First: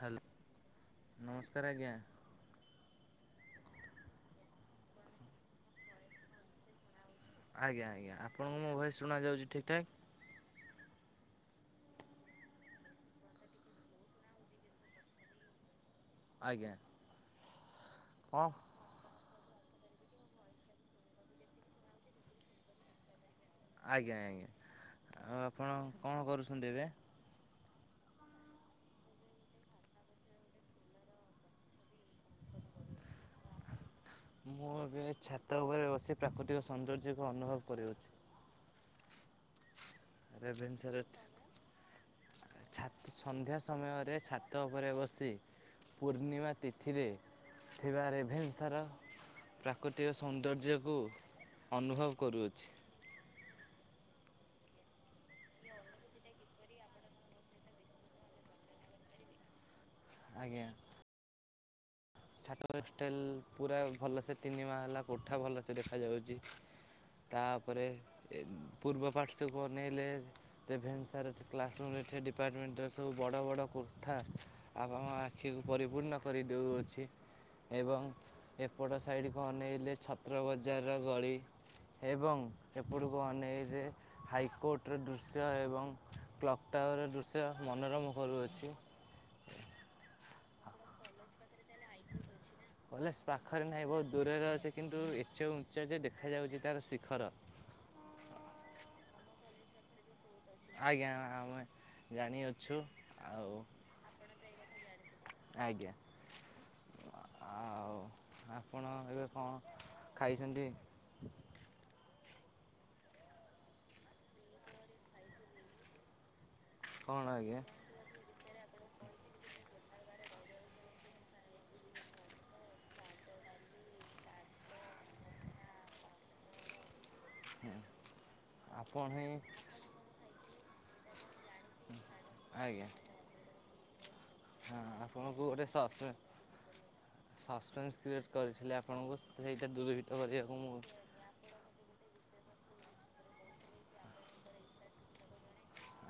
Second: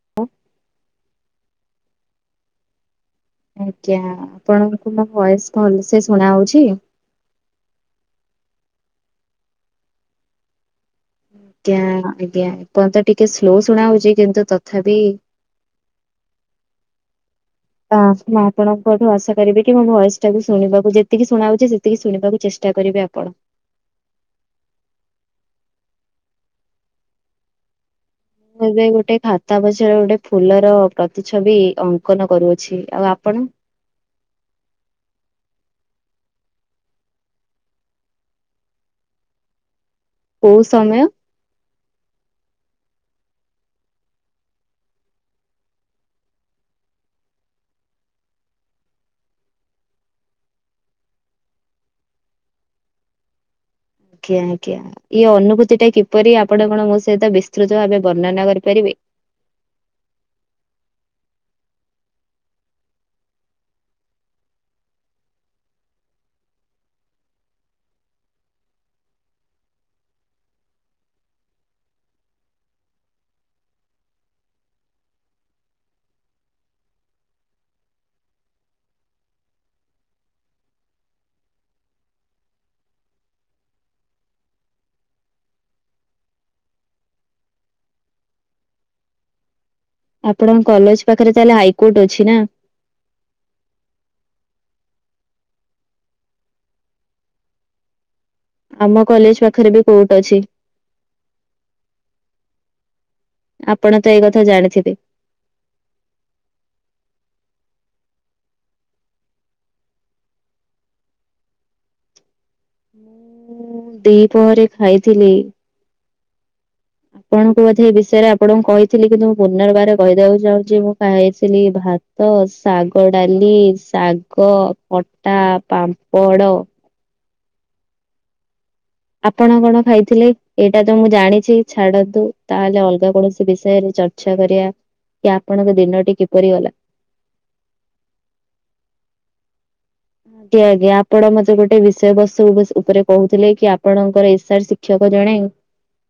Hello ନମସ୍କାର ଆଜ୍ଞା। ଆଜ୍ଞା ଆପଣଙ୍କୁ ମୋ ଭଏସ୍ ଭଲସେ ଶୁଣା ହଉଛି? ଆଜ୍ଞ ଆଜ୍ଞା ଆପଣଙ୍କୁ ମୋ ଭଏସ୍ ଶୁାଯାଉଛି ଠିକ୍ ଠାକ୍? ଆଜ୍ଞା ଆଜ୍ଞା ଏପଟ ତ ଟିକେ ସ୍ଲୋ ଶୁଣା ଯାଉଛି କିନ୍ତୁ ତଥାପି ଆଜ୍ଞା [unintelligible] ହଁ ମୋଠୁ ଆଶା କରିବେ କି ମୋ ଭଏସ୍ ଟାକୁ ଶୁଣିବାକୁ ଯେତିକି ଶୁଣାଯାଉଛି ସେତିକି ଶଣିବାକୁ ଚେଷ୍ଟା କରିବେ ଆପଣ। ଆଜ୍ଞା ଆଜ୍ଞା ଆଉ ଆପଣ କଣ କରୁଛନ୍ତି ଏବେ? ମୁଁ ଏବେ ଗୋଟେ ଖାତା ପଛରେ ଗୋଟେ ଫୁଲର ପ୍ରତିଛବି ଅ ଅଙ୍କନ କରୁଅଛି ଆଉ ଆପଣ? ମୁଁ ଏବେ ଛାତ ଉପରେ ବସି ପ୍ରାକୃତିକ ସୌନ୍ଦର୍ଯ୍ୟକୁ ଅନୁଭବ କରୁଅଛି। କୋଉ ରେଭେନ୍ସା ରେ ସମୟ? ଛାତ ସନ୍ଧ୍ୟା ସମୟରେ ଛାତ ଉପରେ ବସି। ପୂର୍ଣ୍ଣିମା ତିଥିରେ ପୁରା ରେଭେନ୍ସାର ପ୍ରାକୃତିକ ସୌନ୍ଦର୍ଯ୍ୟକୁ ଅନୁଭବ କରୁଅଛି। ଆଜ୍ଞା ଆଜ୍ଞା ଇଏ ଅନୁଭୂତି ଟା କିପରି ଆପଣ କଣ ମୋ ସହିତ ବିସ୍ତୃତ ଭାବେ ବର୍ଣ୍ଣନା କରିପାରିବେ? ଆଜ୍ଞା। ଛତର ହଷ୍ଟେଲ ପୁରା ଭଲସେ ତିନି ମହଲା କୋଠା ଭଲସେ ଦେଖାଯାଉଛି। ତାପରେ ପୂର୍ବ ପାର୍ଶ୍ୱ କୁ ଅନେଇଲେ ରେଭେନ୍ସାର କ୍ଲାସରୁୁମ୍ ରେ ଥିବା ଡିପାର୍ଟମେଣ୍ଟର ସବୁ ବଡ଼ ବଡ଼ କୋଠା ଆଉ ଆମ ଆଖିକୁ ପରିପୂର୍ଣ୍ଣ କରିଦଉଅଛି। ଏବଂ ଏପଟ ସାଇଡ଼ କୁ ଅନେଇଲେ ଛତ୍ର ବଜାରର ଗଳି। ଏବଂ ଏପଟକୁ ଅନେଇଲେ ହାଇକୋର୍ଟର ଦୃଶ୍ୟ ଏବଂ କ୍ଲକ୍ ଟାୱାରର ଦୃଶ୍ୟ ମନୋରମ କରୁଅଛି। ଆପଣଙ୍କ କଲେଜ୍ ପାଖରେ ତାହେଲେ ହାଇକୋର୍ଟ ଅଛି ନା। କଲେଜ୍ ପାଖରେ ନାହିଁ ବହୁତ ଦୂରରେ ଅଛି କିନ୍ତୁ ଏତେ ଉଚ୍ଚ ଯେ ଦେଖାଯାଉଛି ତାର ଶିଖର। ଆମ କଲେଜ୍ ପାଖରେ ବି କୋର୍ଟ ଅଛି। ଆଜ୍ଞା ଆମେ ଜାଣିଅଛୁ ଆଉ। ଆପଣ ତ ଏଇ କଥା ଜାଣିଥିବେ। ଆଜ୍ଞା ଆଉ ଆପଣ ଏବେ କଣ ଖାଇଛନ୍ତି? ମୁଁ ଦିପହରେ ଖାଇଥିଲି। କଣ ଆଜ୍ଞା ଆପଣଙ୍କୁ ବୋଧେ ଏ ବିଷୟରେ ଆପଣଙ୍କୁ କହିଥିଲି କିନ୍ତୁ ମୁ ପୁନର୍ବାର କହିବାକୁ ଚାହୁଁଛି ମୁଁ ଖାଇଥିଲି ଭାତ ଶାଗଡାଲି, ଶାଗ, ଖଟା ପାମ୍ପଡ଼ ହୁଁ ଆପଣ କଣ ଖାଇଥିଲେ, ଏଇଟା ତ ମୁଁ ଜାଣିଛି ଛାଡନ୍ତୁ ତାହେଲେ ଆଜ୍ଞା ଅଲଗା କୌଣସି ବିଷୟରେ ଚର୍ଚ୍ଚା କରିବା ହଁ କି ଆପଣଙ୍କୁ ଗୋଟେ ଆପଣଙ୍କ ସସ୍ପେ ଦିନଟି କିପରି ଗଲା। [unintelligible] କ୍ରିଏଟ୍ କରିଥିଲେ ଆପଣଙ୍କୁ ସେଇଟା ଦୂର [unintelligible] ଆପଣ ମତେ ଗୋଟେ ବିଷୟ ବସ୍ତୁ ଉପରେ କହୁଥିଲେ କି ଆପଣଙ୍କର ଏସାର ଶିକ୍ଷକ ଜଣେ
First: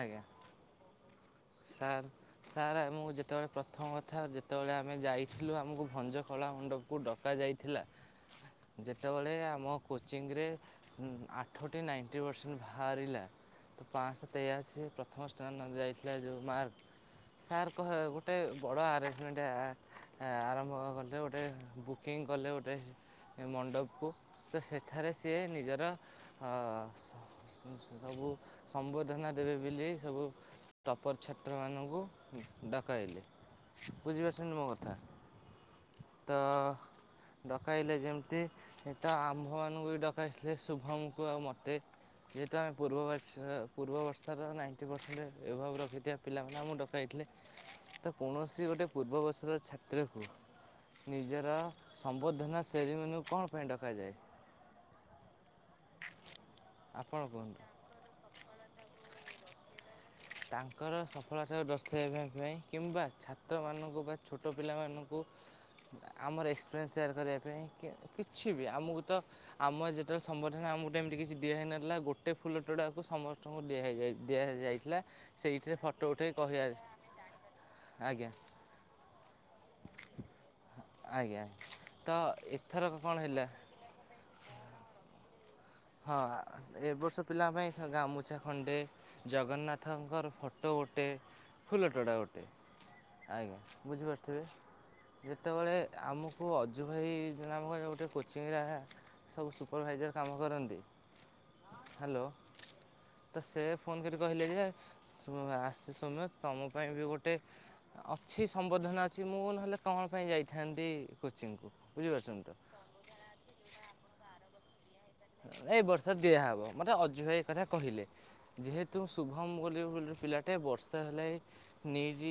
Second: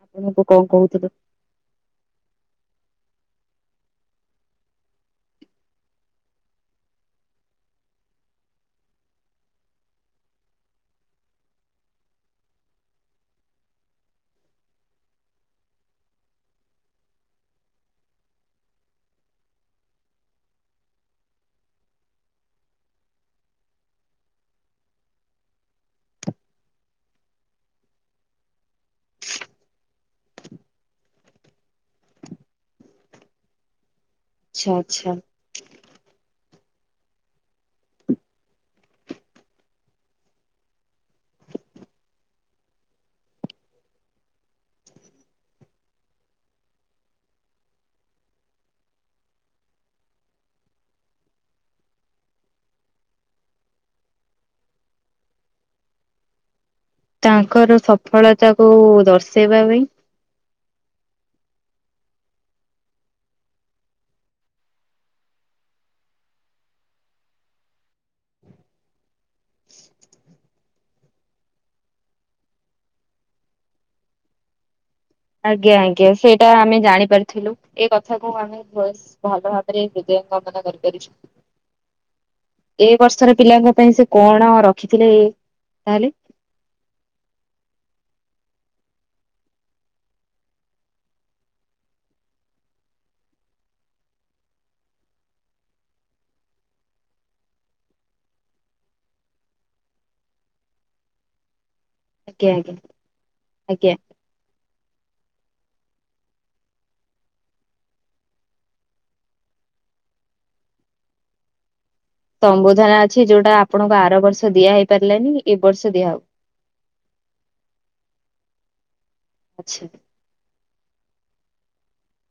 ଆଜ୍ଞା ଆପଣଙ୍କୁ କଣ କହୁଥିଲେ। ସାର୍ ସାର୍ ଆମକୁ ଯେତେବେଳେ ପ୍ରଥମ କଥା ଯେତେବେଳେ ଆମେ ଯାଇଥିଲୁ ଆମକୁ ଭଞ୍ଜକଳା ମଣ୍ଡପକୁ ଡକାଯାଇ ଥିଲା ଯେତେବେଳେ ଆମ କୋଚିଂରେ ହୁଁ ଆଠଟି ନାଇଣ୍ଟି ପରସେଣ୍ଟ୍ ବାହାରିଲା। ତ ପାଁଶହ ତେୟାଅଶୀ ପ୍ରଥମ ସ୍ତାନ ଯାଇଥିଲା ଯେଉ ମାର୍କ ସାର୍ କହ ଗୋଟେ ବଡ଼ ଆରେଞ୍ଜମେଣ୍ଟ ଆକ ଆରମ୍ଭ କଲେ ଗୋଟେ ବୁକିଂ କଲେ ଗୋଟେ ମଣ୍ଡପକୁ ତ ସେଠାରେ ସିଏ ନିଜର ଅ ସବୁ ସମ୍ବର୍ଦ୍ଧନା ଦେବେ ବୋଲି ସବୁ ଟପ୍ପର ଛାତ୍ରମାନଙ୍କୁ ଡକାଇଲେ ବୁଝିପାରୁଛନ୍ତି ମୋ ଆଚ୍ଛା କଥା ଆଚ୍ଛା। ତ ଡକାଇଲେ ଯେମିତି ତ ଆମ୍ଭମାନଙ୍କୁ ବି ଡକାଇଥିଲେ ଶୁଭମ୍ ଙ୍କୁ ଆଉ ମୋତେ ଯେହେତୁ ଆମେ ପୂର୍ବବତ୍ସ ପୂର୍ବବର୍ଷର ନାଇଣ୍ଟି ପରସେଣ୍ଟ ଏଭବ ରଖିଥିବା ପିଲାମାନେ ଆମକୁ ଡକାଇଥିଲେ। ତ କୌଣସି ଗୋଟେ ପୂର୍ବବର୍ଷର ଛାତ୍ରକୁ ନିଜର ସମ୍ବର୍ଦ୍ଧନା ଶେରୀମନୀକୁ କଣ ପାଇଁ ଡକାଯାଏ? ଆପଣ କୁହନ୍ତୁ? ତାଙ୍କର ସଫଳତାକୁୁ ଦର୍ଶେଇବା ବି ତାଙ୍କର ସଫଳତାର ଦର୍ଶାଇବା ପାଇଁ କିମ୍ବା ଛାତ୍ରମାନଙ୍କୁ ବା ଛୋଟ ପିଲାମାନଙ୍କୁ ଆମର ଏକ୍ସପିରିଏନ୍ସ ସେୟାର କରିବା ପାଇଁ କିଛି ବି ଆମକୁ ତ ଆମ ଯେତେବେଳେ ସମ୍ବର୍ଦ୍ଧନା ଆମକୁ ତ ଏମତି କିଛି ଦିଆହୋଇ ନଥିଲା ଗୋଟେ ଫୁଲ ତୋଡ଼ାକୁ ସମ ସ୍ତଙ୍କୁ ଦିଆହୋଇ ଦିଆହୋଇଯାଇଥିଲା। ଆଜ୍ଞା ଆଜ୍ଞା ସେଇଟା ଆମେ ଜାଣିପାରିଥିଲୁ ଏଇ ଆଜ୍ଞା କଥାକୁ ଆମେ ବେଶ୍ ଭଲ ଭାବେ ପରେ ହୃଦୟ କାମନା କରିପାରିଛୁ ଆଜ୍ଞା ତ ଏଥରକ ଏ କ'ଣ ବର୍ଷର ହେଲା ପିଲାଙ୍କ ପାଇଁ ସେ କଣ ରଖିଥିଲେ? ତାହେଲେ ଆ ଏବର୍ଷ ପିଲାଙ୍କ ପାଇଁ ଗାମୁଛା ଖଣ୍ଡେ ଜଗନ୍ନାଥଙ୍କର ଫଟୋ ଗୋଟେ ଫୁଲଟୋଡ଼ା ଗୋଟେ ଆଜ୍ଞା ବୁଝିପାରୁଥିବେ। ଯେତେବେଳେ ଆମକୁ ଅଜୁ ଭାଇ ନାମକ ଗୋଟେ କୋଚିଂରେ ସବୁ ସୁପରଭାଇଜର କାମ କରନ୍ତି। ହ୍ୟାଲୋ। ଆଜ୍ଞା ଆଜ୍ଞା ତ ସେ ଆଜ୍ଞା ଫୋନ କରି କହିଲେ ଯେ ସୌମ୍ୟ ଆସିଚି ସୌମ୍ୟ ତମ ପାଇଁ ବି ଗୋଟେ ଅଛି। ସମ୍ବର୍ଦ୍ଧନା ଅଛି। ମୁଁ ନ ହେଲେ କଣ ପାଇଁ ଯାଇଥାନ୍ତି କୋଚିଂକୁ? ବୁଝିପାରୁଛନ୍ତି ତ ସମ୍ବର୍ଦ୍ଧନା ଅଛି। ଯୋଉଟା ଆପଣଙ୍କୁ ଆର ବର୍ଷ ଦିଆହେଇ ନାଇଁ, ଏଇ ବର୍ଷ ଦିଆହବ। ମୋତେ ଅଜୁଭାଇ ଏକଥା କହିଲେ। ଯେହେତୁ ଶୁଭମ୍ ବୋଲି ଆଚ୍ଛା ଗୋଟେ ପିଲାଟେ ବର୍ଷ ହେଲାଇଁ ନିଟ୍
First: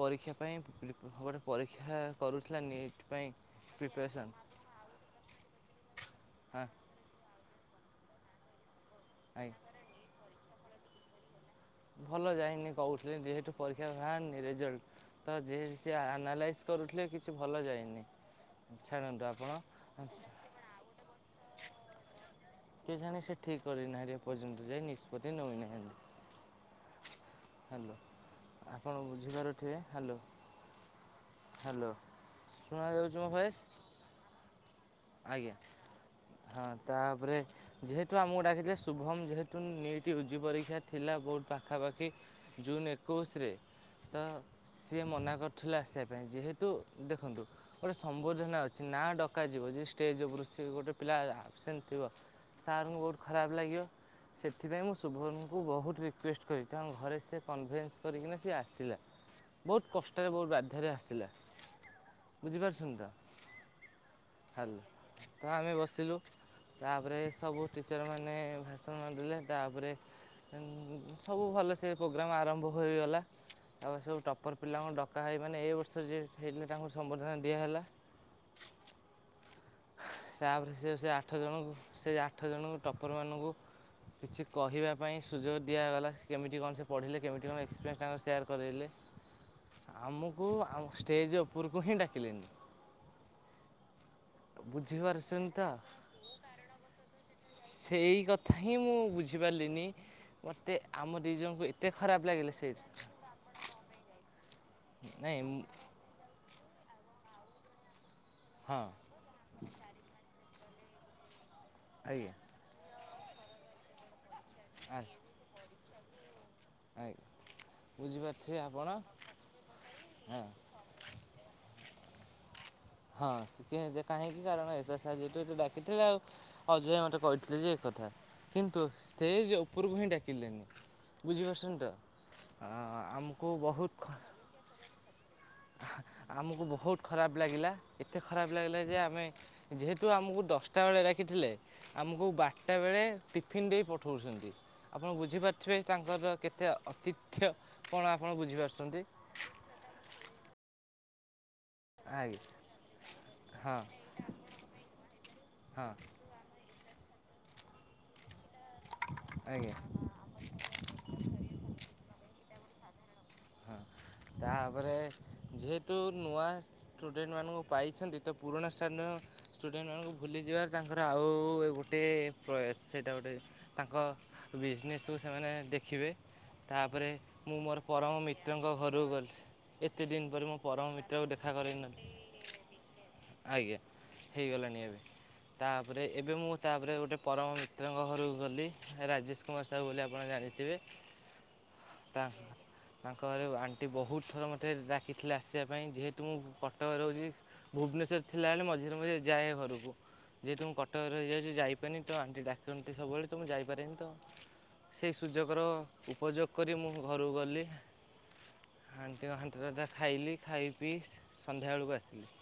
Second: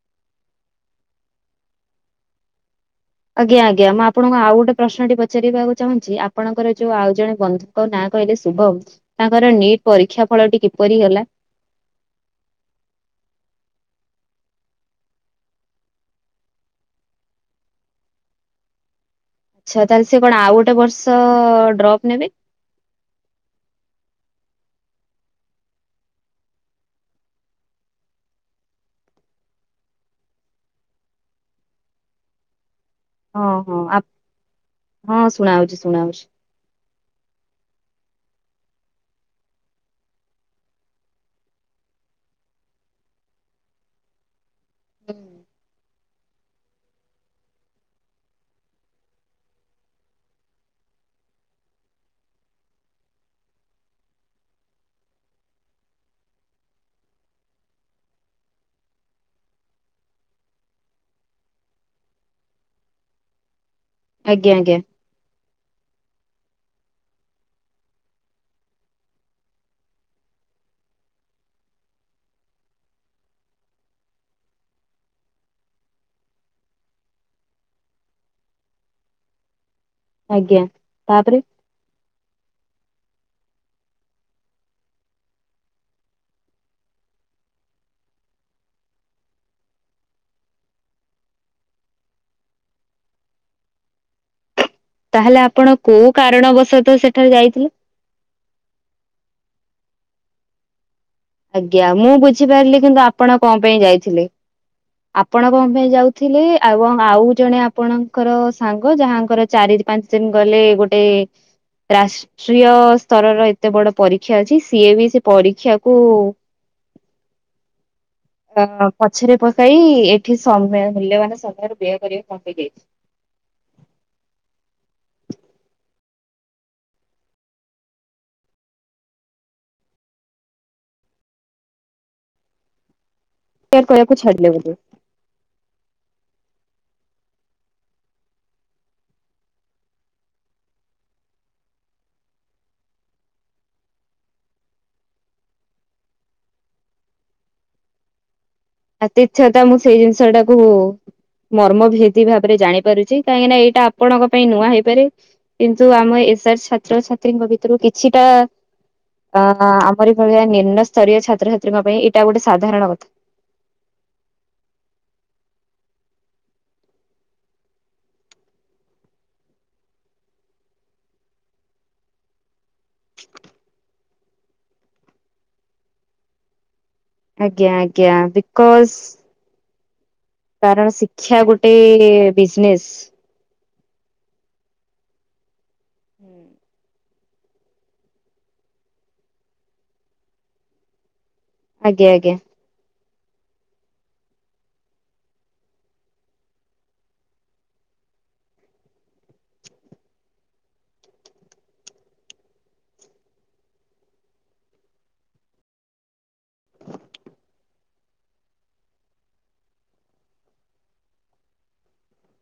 ପରୀକ୍ଷା ପାଇଁ ପି-ପି ଭଲରେ ପରୀକ୍ଷା କରୁଥିଲା ନିଟ୍। ପାଇଁ ଆଜ୍ଞା ଆଜ୍ଞା। ମୁଁ ପ୍ରିପାରେସନ୍ ଆପଣଙ୍କୁ ଆଉ ଗୋଟେ ପ୍ରଶ୍ନଟି ପଚାରିବାକୁ ଚାହୁଁଛି ହଁ ଆପଣଙ୍କର ଯୋଉ ଆଉ ଜଣେ ବନ୍ଧୁ ତାଙ୍କ ନାଁ କହିଲେ ଶୁଭମ୍। ଆଜ୍ଞା ତାଙ୍କର ନିଟ୍ ପରୀକ୍ଷା ଫଳଟି କିପରି ହେଲା? ଭଲ ଯାଇନି କହୁଥିଲି। ଯେହେତୁ ପରୀକ୍ଷା ଭାଆରିନି ରେଜଲ୍ଟ। ତ ଯିଏ ସିଏ ଆନାଲାଇସ୍ କରୁଥିଲେ କିଛି ଭଲ ଯାଇନି। ଛାଡ଼ନ୍ତୁ। ଆପଣ ଆଚ୍ଛା। ତା ହେଲେ ସେ କଣ ଆଉ ଗୋଟେ ବର୍ଷ ଡ୍ରପ୍ ନେବେ? କିଏ ଜାଣେ? ସେ ଠିକ୍ କରି ନାହିଁରେ ଏପର୍ଯ୍ୟନ୍ତରେ ନିଷ୍ପତ୍ତି ନଉନାହିଁ। ହ୍ୟାଲୋ। ଆପଣ ବୁଝିପାରୁଥିବେ। ହ୍ୟାଲୋ। ହ୍ୟାଲୋ। ଶୁଣାଯାଉଛି। ମୋ ହଁ ଭଏସ୍ ହଁ ଆ ହଁ, ଆଜ୍ଞା ଶୁଣାଉଛି ଶୁଣାଉଛି। ହଁ, ତା ପରେ ଯେହେତୁ ଆମକୁ ଡାକିଥି ଶୁଭମ୍ ଯେହେତୁ ନିଇଟି ୟୁଜି ପରୀକ୍ଷା ଥିଲା ବହୁତ ପାଖାପାଖି। ଜୁନ୍ ଏକୋଇଶିରେ। ସିଏ ମନା କରିଥିଲା ଆସିବା ପାଇଁ। ଯେହେତୁ ଦେଖନ୍ତୁ ଗୋଟେ ସମ୍ବର୍ଦ୍ଧନା ଅଛି ନା ଡକା ଯିବ ଯଦି ଷ୍ଟେଜ୍ ଉପରୁ ସେ ଗୋଟେ ପିଲା ଆବସେଣ୍ଟ ଥିବ ସାରଙ୍କୁ ବହୁତ ଖରାପ ଲାଗିବ। ସେଥିପାଇଁ ମୁଁ ଶୁଭମଙ୍କୁ ବହୁତ ରିକ୍ୱେଷ୍ଟ କଲି ତାଙ୍କ ଘରେ ସେ କନଭେନ୍ସ କରିକିନା ସିଏ ଆସିଲା। ବହୁତ କଷ୍ଟରେ ବହୁତ ବାଧ୍ୟାରେ ଆସିଲା, ବୁଝିପାରୁଛନ୍ତି ତ? ଆଜ୍ଞା ଆଜ୍ଞା ହ୍ୟାଲୋ। ତ ଆମେ ବସିଲୁ। ତାପରେ ସବୁ ଟିଚର୍ ମାନେ ଭାଷଣ ଦେଲେ ତାପରେ ସବୁ ଭଲସେ ପ୍ରୋଗ୍ରାମ୍ ଆରମ୍ଭ ହୋଇଗଲା। ତା ପରେ ସବୁ ଟପର୍ ପିଲାଙ୍କୁ ଡକା ହୋଇ ମାନେ ଏ ବର୍ଷ ଯିଏ ଫେରିବେ ତାଙ୍କୁ ସମ୍ବର୍ଦ୍ଧନା ଦିଆ ହେଲା। ତା ଆଜ୍ଞା ପରେ ସେ ସେ ତାପରେ ଆଠ ଜଣଙ୍କୁ, ସେ ଆଠ ଜଣଙ୍କୁ ଟପର ମାନଙ୍କୁ କିଛି କହିବା ପାଇଁ ସୁଯୋଗ ଦିଆଗଲା। କେମିତି କଣ ସେ ପଢ଼ିଲେ କେମିତି କଣ ଏକ୍ସପେଏନ୍ସ ତାଙ୍କର ସେୟାର୍ କରିଲେ? ହ ଆମକୁ ଆଉ ଷ୍ଟେଜ୍ ଉପରକୁ ହିଁ ଡାକିଲେନି। ତା ହେଲେ ବୁଝିପାରୁଛନ୍ତି ତ? ଆପଣ କୋଉ କାରଣ ବଶତଃ ସେଠି ଯାଇଥିଲେ? ସେଇ କଥା ହିଁ ମୁଁ ବୁଝିପାରିଲିନି। ମୋତେ ଆମ ଦି ଜଣକୁ ଆଜ୍ଞା ଏତେ ମୁଁ ଖରାପ ଲାଗିଲେ ସେ ବୁଝିପାରିଲି କିନ୍ତୁ ଆପଣ କଣ ପେଇଁ ଯାଇଥିଲେ? ନାଇଁ ଆପଣ କଣ ପେଇଁ ଯାଉଥିଲେ ଏବଂ ଆଉ ଜଣେ ଆପଣଙ୍କର ହଁ ସାଙ୍ଗ, ଯାହାଙ୍କର ଚାରି ପାଞ୍ଚ ଦିନ ଗଲେ ଗୋଟେ ଆଜ୍ଞା। ରାଷ୍ଟ୍ରୀୟ ସ୍ତରର ଏତେ ବଡ ପରୀକ୍ଷା ଅଛି ସିଏ ବି ଆଜ୍ଞା ସେ ପରୀକ୍ଷାକୁ ବୁଝିପାରୁଥିବେ ଆପଣ ଅ ପଛରେ ପକେଇ ଏଠି ହଁ ସମୟ ମୂଲ୍ୟବାନ ସମୟର ତିଆରି କରିବା ବି କଂପ୍ଲିଟି ହେଇଚି। ହଁ, ଚିକେନ ଦୋକାନ ହେଇଚି [unintelligible] ଡାକୁଥିଲେ ଆଉ। ଅଜୟ ମୋତେ କହିଥିଲେ ଯେ ଏ କଥା କିନ୍ତୁ ଷ୍ଟେଜ୍ ଉପରକୁ ହିଁ ଡାକିଲେନି। ବୁଝିପାରୁଛନି ତ? ପୁଅ ବହୁତ କୋଳକୁ ଛାଡି ଦିଅ ମୋତେ। ଆମକୁ ବହୁତ ଖରାପ ଲାଗିଲା, ଏତେ ଖରାପ ଲାଗିଲା ଯେ ଆମେ ଯେହେତୁ ଆମକୁ ଦଶ୍ଟା ବେଳେ ଡାକିଥିଲେ। ଆମକୁ ବାର୍ଟା ବେଳେ ଟିଫିନ୍ ଦେଇ ପଠଉଛନ୍ତି। ଆପଣ ବୁଝିପାରୁଥିବେ ତାଙ୍କର କେତେ ଅତିଥ୍ୟ କଣ ଆପଣ ବୁଝିପାରୁଛନ୍ତି? ଦ୍ୱିତୀୟଥା ମୁଁ ସେଇ ଜିନିଷଟାକୁ ମର୍ମ ହେଦି ଆଜ୍ଞା ଭାବରେ ଜାଣିପାରୁଛି କାହିଁକିନା ହଁ ଏଇଟା ଆପଣଙ୍କ ପାଇଁ ନୂଆ ହେଇପାରେ ହଁ କିନ୍ତୁ ଆମ ଏସାର୍ ଛାତ୍ରଛାତ୍ରୀଙ୍କ ଭିତରୁ କିଛିଟା ଅ ଆଜ୍ଞା ଆମର ଭଳିଆ ନିମ୍ନ ସ୍ତରୀୟ ଛାତ୍ରଛାତ୍ରୀଙ୍କ ପାଇଁ ଏଇଟା ଗୋଟେ ସାଧାରଣ କଥା। ହଁ, ତାପରେ ଯେହେତୁ ନୂଆ ଷ୍ଟୁଡେଣ୍ଟ ମାନଙ୍କୁ ପାଇଛନ୍ତି ତ ପୁରୁଣା [unintelligible] ଷ୍ଟୁଡେଣ୍ଟମାନଙ୍କୁ ଭୁଲିଯିବାର ତାଙ୍କର ଆଉ ଏ ଗୋ ଟେ ପ୍ରୟାସ ସେଇଟା ଗୋଟେ, ତାଙ୍କ ବିଜିନେସ୍ କୁ ସେମାନେ ଦେଖିବେ। ତାପରେ ଆଜ୍ଞା, ଆଜ୍ଞା ଦିକ୍। ତାଙ୍କ ଘରକୁ ଗଲି, ଏତେ ଦିନ ପରେ ମୋ କାରଣ ପରମ ମିତ୍ରକୁ ଶିକ୍ଷା ଦେଖା ଗୋଟେ କରେଇ ନଥିଲି। ବିଜନେସ୍। ଆଜ୍ଞା ହେଇଗଲାଣି ଏବେ, ତାପରେ ଏବେ ମୁଁ ତାପରେ ଗୋଟେ ପରମ ତ୍ରଙ୍କ ଘରକୁ ଗଲି ରାଜେଶ୍ କୁମାର ସାହୁ ବୋଲି ଆପଣ ଜାଣିଥିବେ। ଆଜ୍ଞା, ତା ଆଜ୍ଞା। ତାଙ୍କ ଘରେ ଆଣ୍ଟି ବହୁତ ଥର ମୋତେ ଡାକିଥିଲେ ଆସିବା ପାଇଁ ଯେହେତୁ ମୁଁ କଟକରେ ରହୁଛି। ଭୁବନେଶ୍ଵର ଥିଲା ବେଳେ ମଝିରେ ମଝିରେ ଯାଏ ଘରକୁ। ଯେହେତୁ ମୁ କଟକରେ ରହିଯାଉଛି ଯାଇପାରୁନି ତ ଆଣ୍ଟି ଡାକନ୍ତି ସବୁବେଳେ ତ ମୁଁ ଯାଇପାରେନି ତ ସେଇ ସୁଯୋଗର ଉପଯୋଗ କରି ମୁଁ ଘରୁକୁ ଗଲି। ଆଣ୍ଟିଙ୍କ ହାଣ୍ଟି ରନ୍ଧା ଖାଇଲି ଖାଇ ପିଇ ସନ୍ଧ୍ୟାବେଳକୁ ଆସିଲି।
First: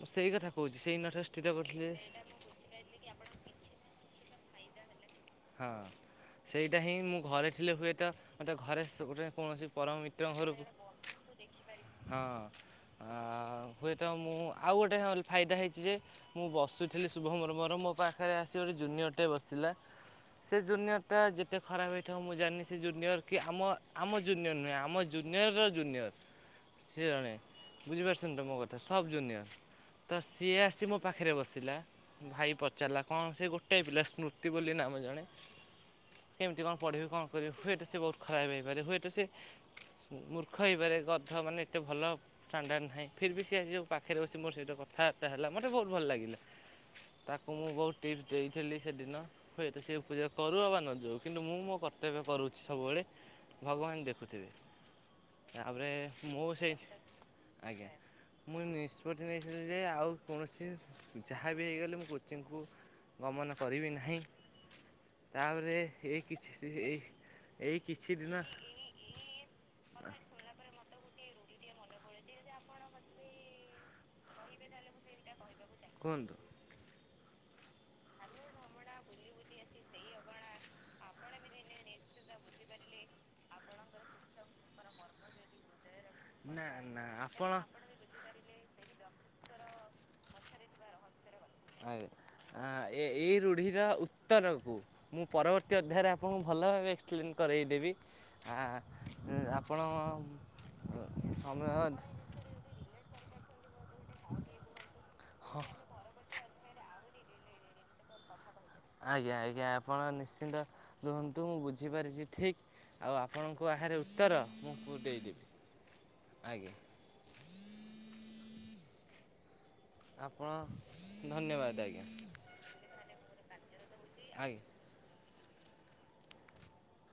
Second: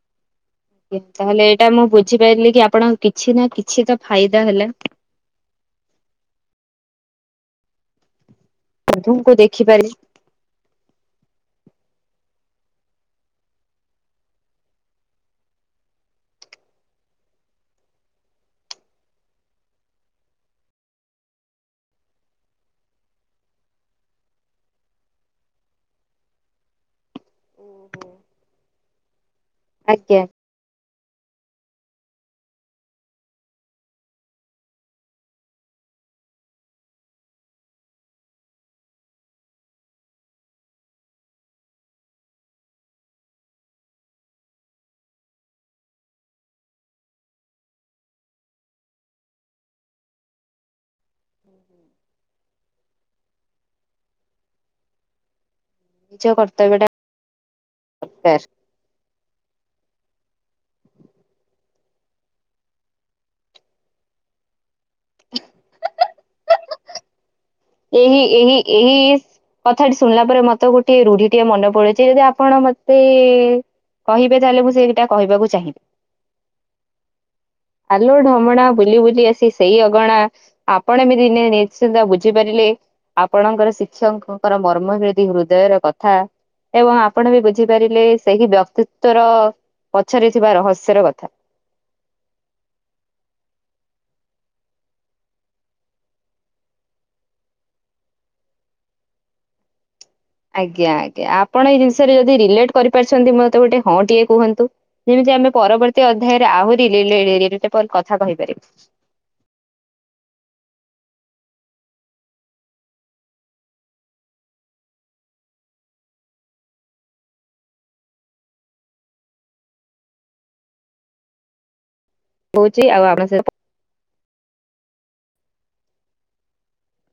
ମୁଁ ସେଇ କଥା କହୁଛି। ସେଇ ଏ ଦିନଠାରୁ ତାହେଲେ ସ୍ଥିର ଏଇଟା ମୁଁ କରିଥିଲି ବୁଝିପାରିଲି କି ଆପଣଙ୍କ କିଛି ନା କିଛି ତ ଫାଇଦା ହେଲା। ହଁ ସେଇଟା ହିଁ ମୁଁ ଘରେ ଥିଲେ ହୁଏତ ମୋତେ ଘରେ ସୋ ଗୋଟେ ବନ୍ଧୁଙ୍କୁ କୌଣସି ଦେଖିପାରିଲି ପରମ ମି ମିତ୍ରଙ୍କ ଘରକୁ, ହଁ। ଆଉ ହୁଏତ ମୁଁ ଆଉ ଗୋଟେ ହଲ୍ ଫାଇଦା ହେଇଛି ଯେ ମୁଁ ବସୁଥିଲି ଶୁଭମର ମୋର ମୋ ପାଖରେ ଆସି ଗୋଟେ ଜୁନିୟରଟେ ବସିିଲା। ସେ ଜୁନିୟରଟା ଯେତେ ଖରାପ ହେଇଥିବ ମୁଁ ଜାଣିନି ସେ ଜୁନିୟର କି ଆମ ଆମ ଜୁନିୟର ନୁହେଁ ଆମ ଜୁନିୟର୍ ର ଜୁନିୟର ସେ ଜଣେ ବୁଝିପାରଛନ୍ତି ତ ମୋ କଥା ସବ୍ ଜୁନିୟର। ଆଜ୍ଞା ତସ୍ ଯିଏ ଆସି ମୋ ପାଖରେ ବସିଲା ଭାଇ ପଚାରିଲା କଣ ସେ ଗୋଟେଏ ପିଲା ସ୍ମୃତି ବୋଲି ନାମ ଜଣେ, କେମିତି କଣ ପଢ଼ିବି କଣ କରିବି ହୁଏତ ସେ ବହୁତ ଖରାପ ହେଇପାରେ ହୁଏତ ସେ ମୂର୍ଖ ହେଇପାରେ ଗଧ ମାନେ ଏତେ ଭଲ ଷ୍ଟାଣ୍ଡାଡ଼ ନାହିଁ ଫିର୍ ବିି ସିଏ ଆଜି ଯୋଉ ପାଖରେ ବସି ମୋର ସହିତ କଥାବାର୍ତ୍ତା ହେଲା ମତେ ବହୁତ ଭଲ ଲାଗିଲା। ତାକୁ ମୁଁ ବହୁତ ଟିପ୍ସ ଦେଇଥିଲି ସେଦିନ। ତ ସିଏ ପୂଜାକରୁ ଅବା ନଯାଉ କିନ୍ତୁ ମୁଁ ମୋ କର୍ତ୍ତବ୍ୟ କରୁଛି ସବୁବେଳେ ଭଗବାନ ଦେଖୁଥିବେ। ତାପରେ ନିଜ ମୁଁ ସେଇ କର୍ତ୍ତବ୍ୟ ଟା ଆଜ୍ଞା, ଦରକାର। ମୋର ନିଷ୍ ନିଷ୍ପତି ନେଇଥିଲି ଯେ ଆଉ କୌଣସି ଯାହାବି ହେଇଗଲେ ମୁଁ କୋଚିଂକୁ ଗମନ କରିବି ନାହିଁ। ତାପରେ ଏଇ କିଛି ସି ଏଇ ଏଇ କିଛି ଏହି, ଦିନ ଏହି, ଏହି କଥାଟି ଶୁଣିଲା ପରେ ମତେ ଗୋଟେ ରୁଢ଼ିଟିଏ ମନେପଡ଼େ। ସେ ଯଦି ଆପଣ ମତେ କହିବେ ତାହେଲେ ମୁଁ ସେଇଟା କହିବାକୁ ଚାହିଁବି। କୁହନ୍ତୁ ଆଲୋ ଢ଼ମଣା ବୁଲି ବୁଲି ଆସି ସେଇ ଅଗଣା, ଆପଣା ବି ଦିନେ ନିିଶ୍ଚିନ୍ତ ବୁ ଝି ପାରିଲେ ଆପଣଙ୍କର ଶିକ୍ଷକଙ୍କର ମର୍ମ ବ୍ରେଦି ହୃଦୟର କଥା। ନା ଏବଂ ନା ଆପଣବି ଆପଣ ବୁଝିପାରିଲେ ସେହି ବ୍ୟକ୍ତି ତୋର ପଛରେ ଥିବା ରହସ୍ୟର କଥା। ଆଜ୍ଞା ଆଁ ଏ ଏଇ ରୂଢ଼ିର ଉତ୍ତରକୁ ମୁଁ ପରବର୍ତ୍ତୀ ଅଧ୍ୟାୟରେ ଆପଣଙ୍କୁ ଭଲ ଭାବେ ଏକ୍ସପ୍ଲେନ କରେଇଦେବି ଆଁ ଆପଣ ଆଜ୍ଞା ଆଜ୍ଞା ସମୟ ଆପଣ ଏଇ ଜିନିଷରେ ଯଦି ରିଲେଟ୍ କରିପାରିଛନ୍ତି ମୋତେ ଗୋଟେ ହଁଟିଏ କୁହନ୍ତୁ? ଯେମିତି ଆମେ ପରବର୍ତ୍ତୀ ଅଧ୍ୟାୟରେ ଆହୁରି [unintelligible] କଥା କହିପାରିବ। ଆଜ୍ଞା ଆଜ୍ଞା ଆପଣ ନିଶ୍ଚିନ୍ତ ରୁହନ୍ତୁ ମୁଁ ବୁଝିପାରିଚି ଠିକ୍ ଆଉ ଆପଣଙ୍କୁ ବାହାରେ ଉତ୍ତର ମୁଁ ଦେଇଦେବି ଆଜ୍ଞା। ଆପଣ ଧନ୍ୟବାଦ୍ ଆଜ୍ଞା। କହୁଚି ଆଉ ଆମ ସହିତ ଆଜ୍ଞା। [inaudible]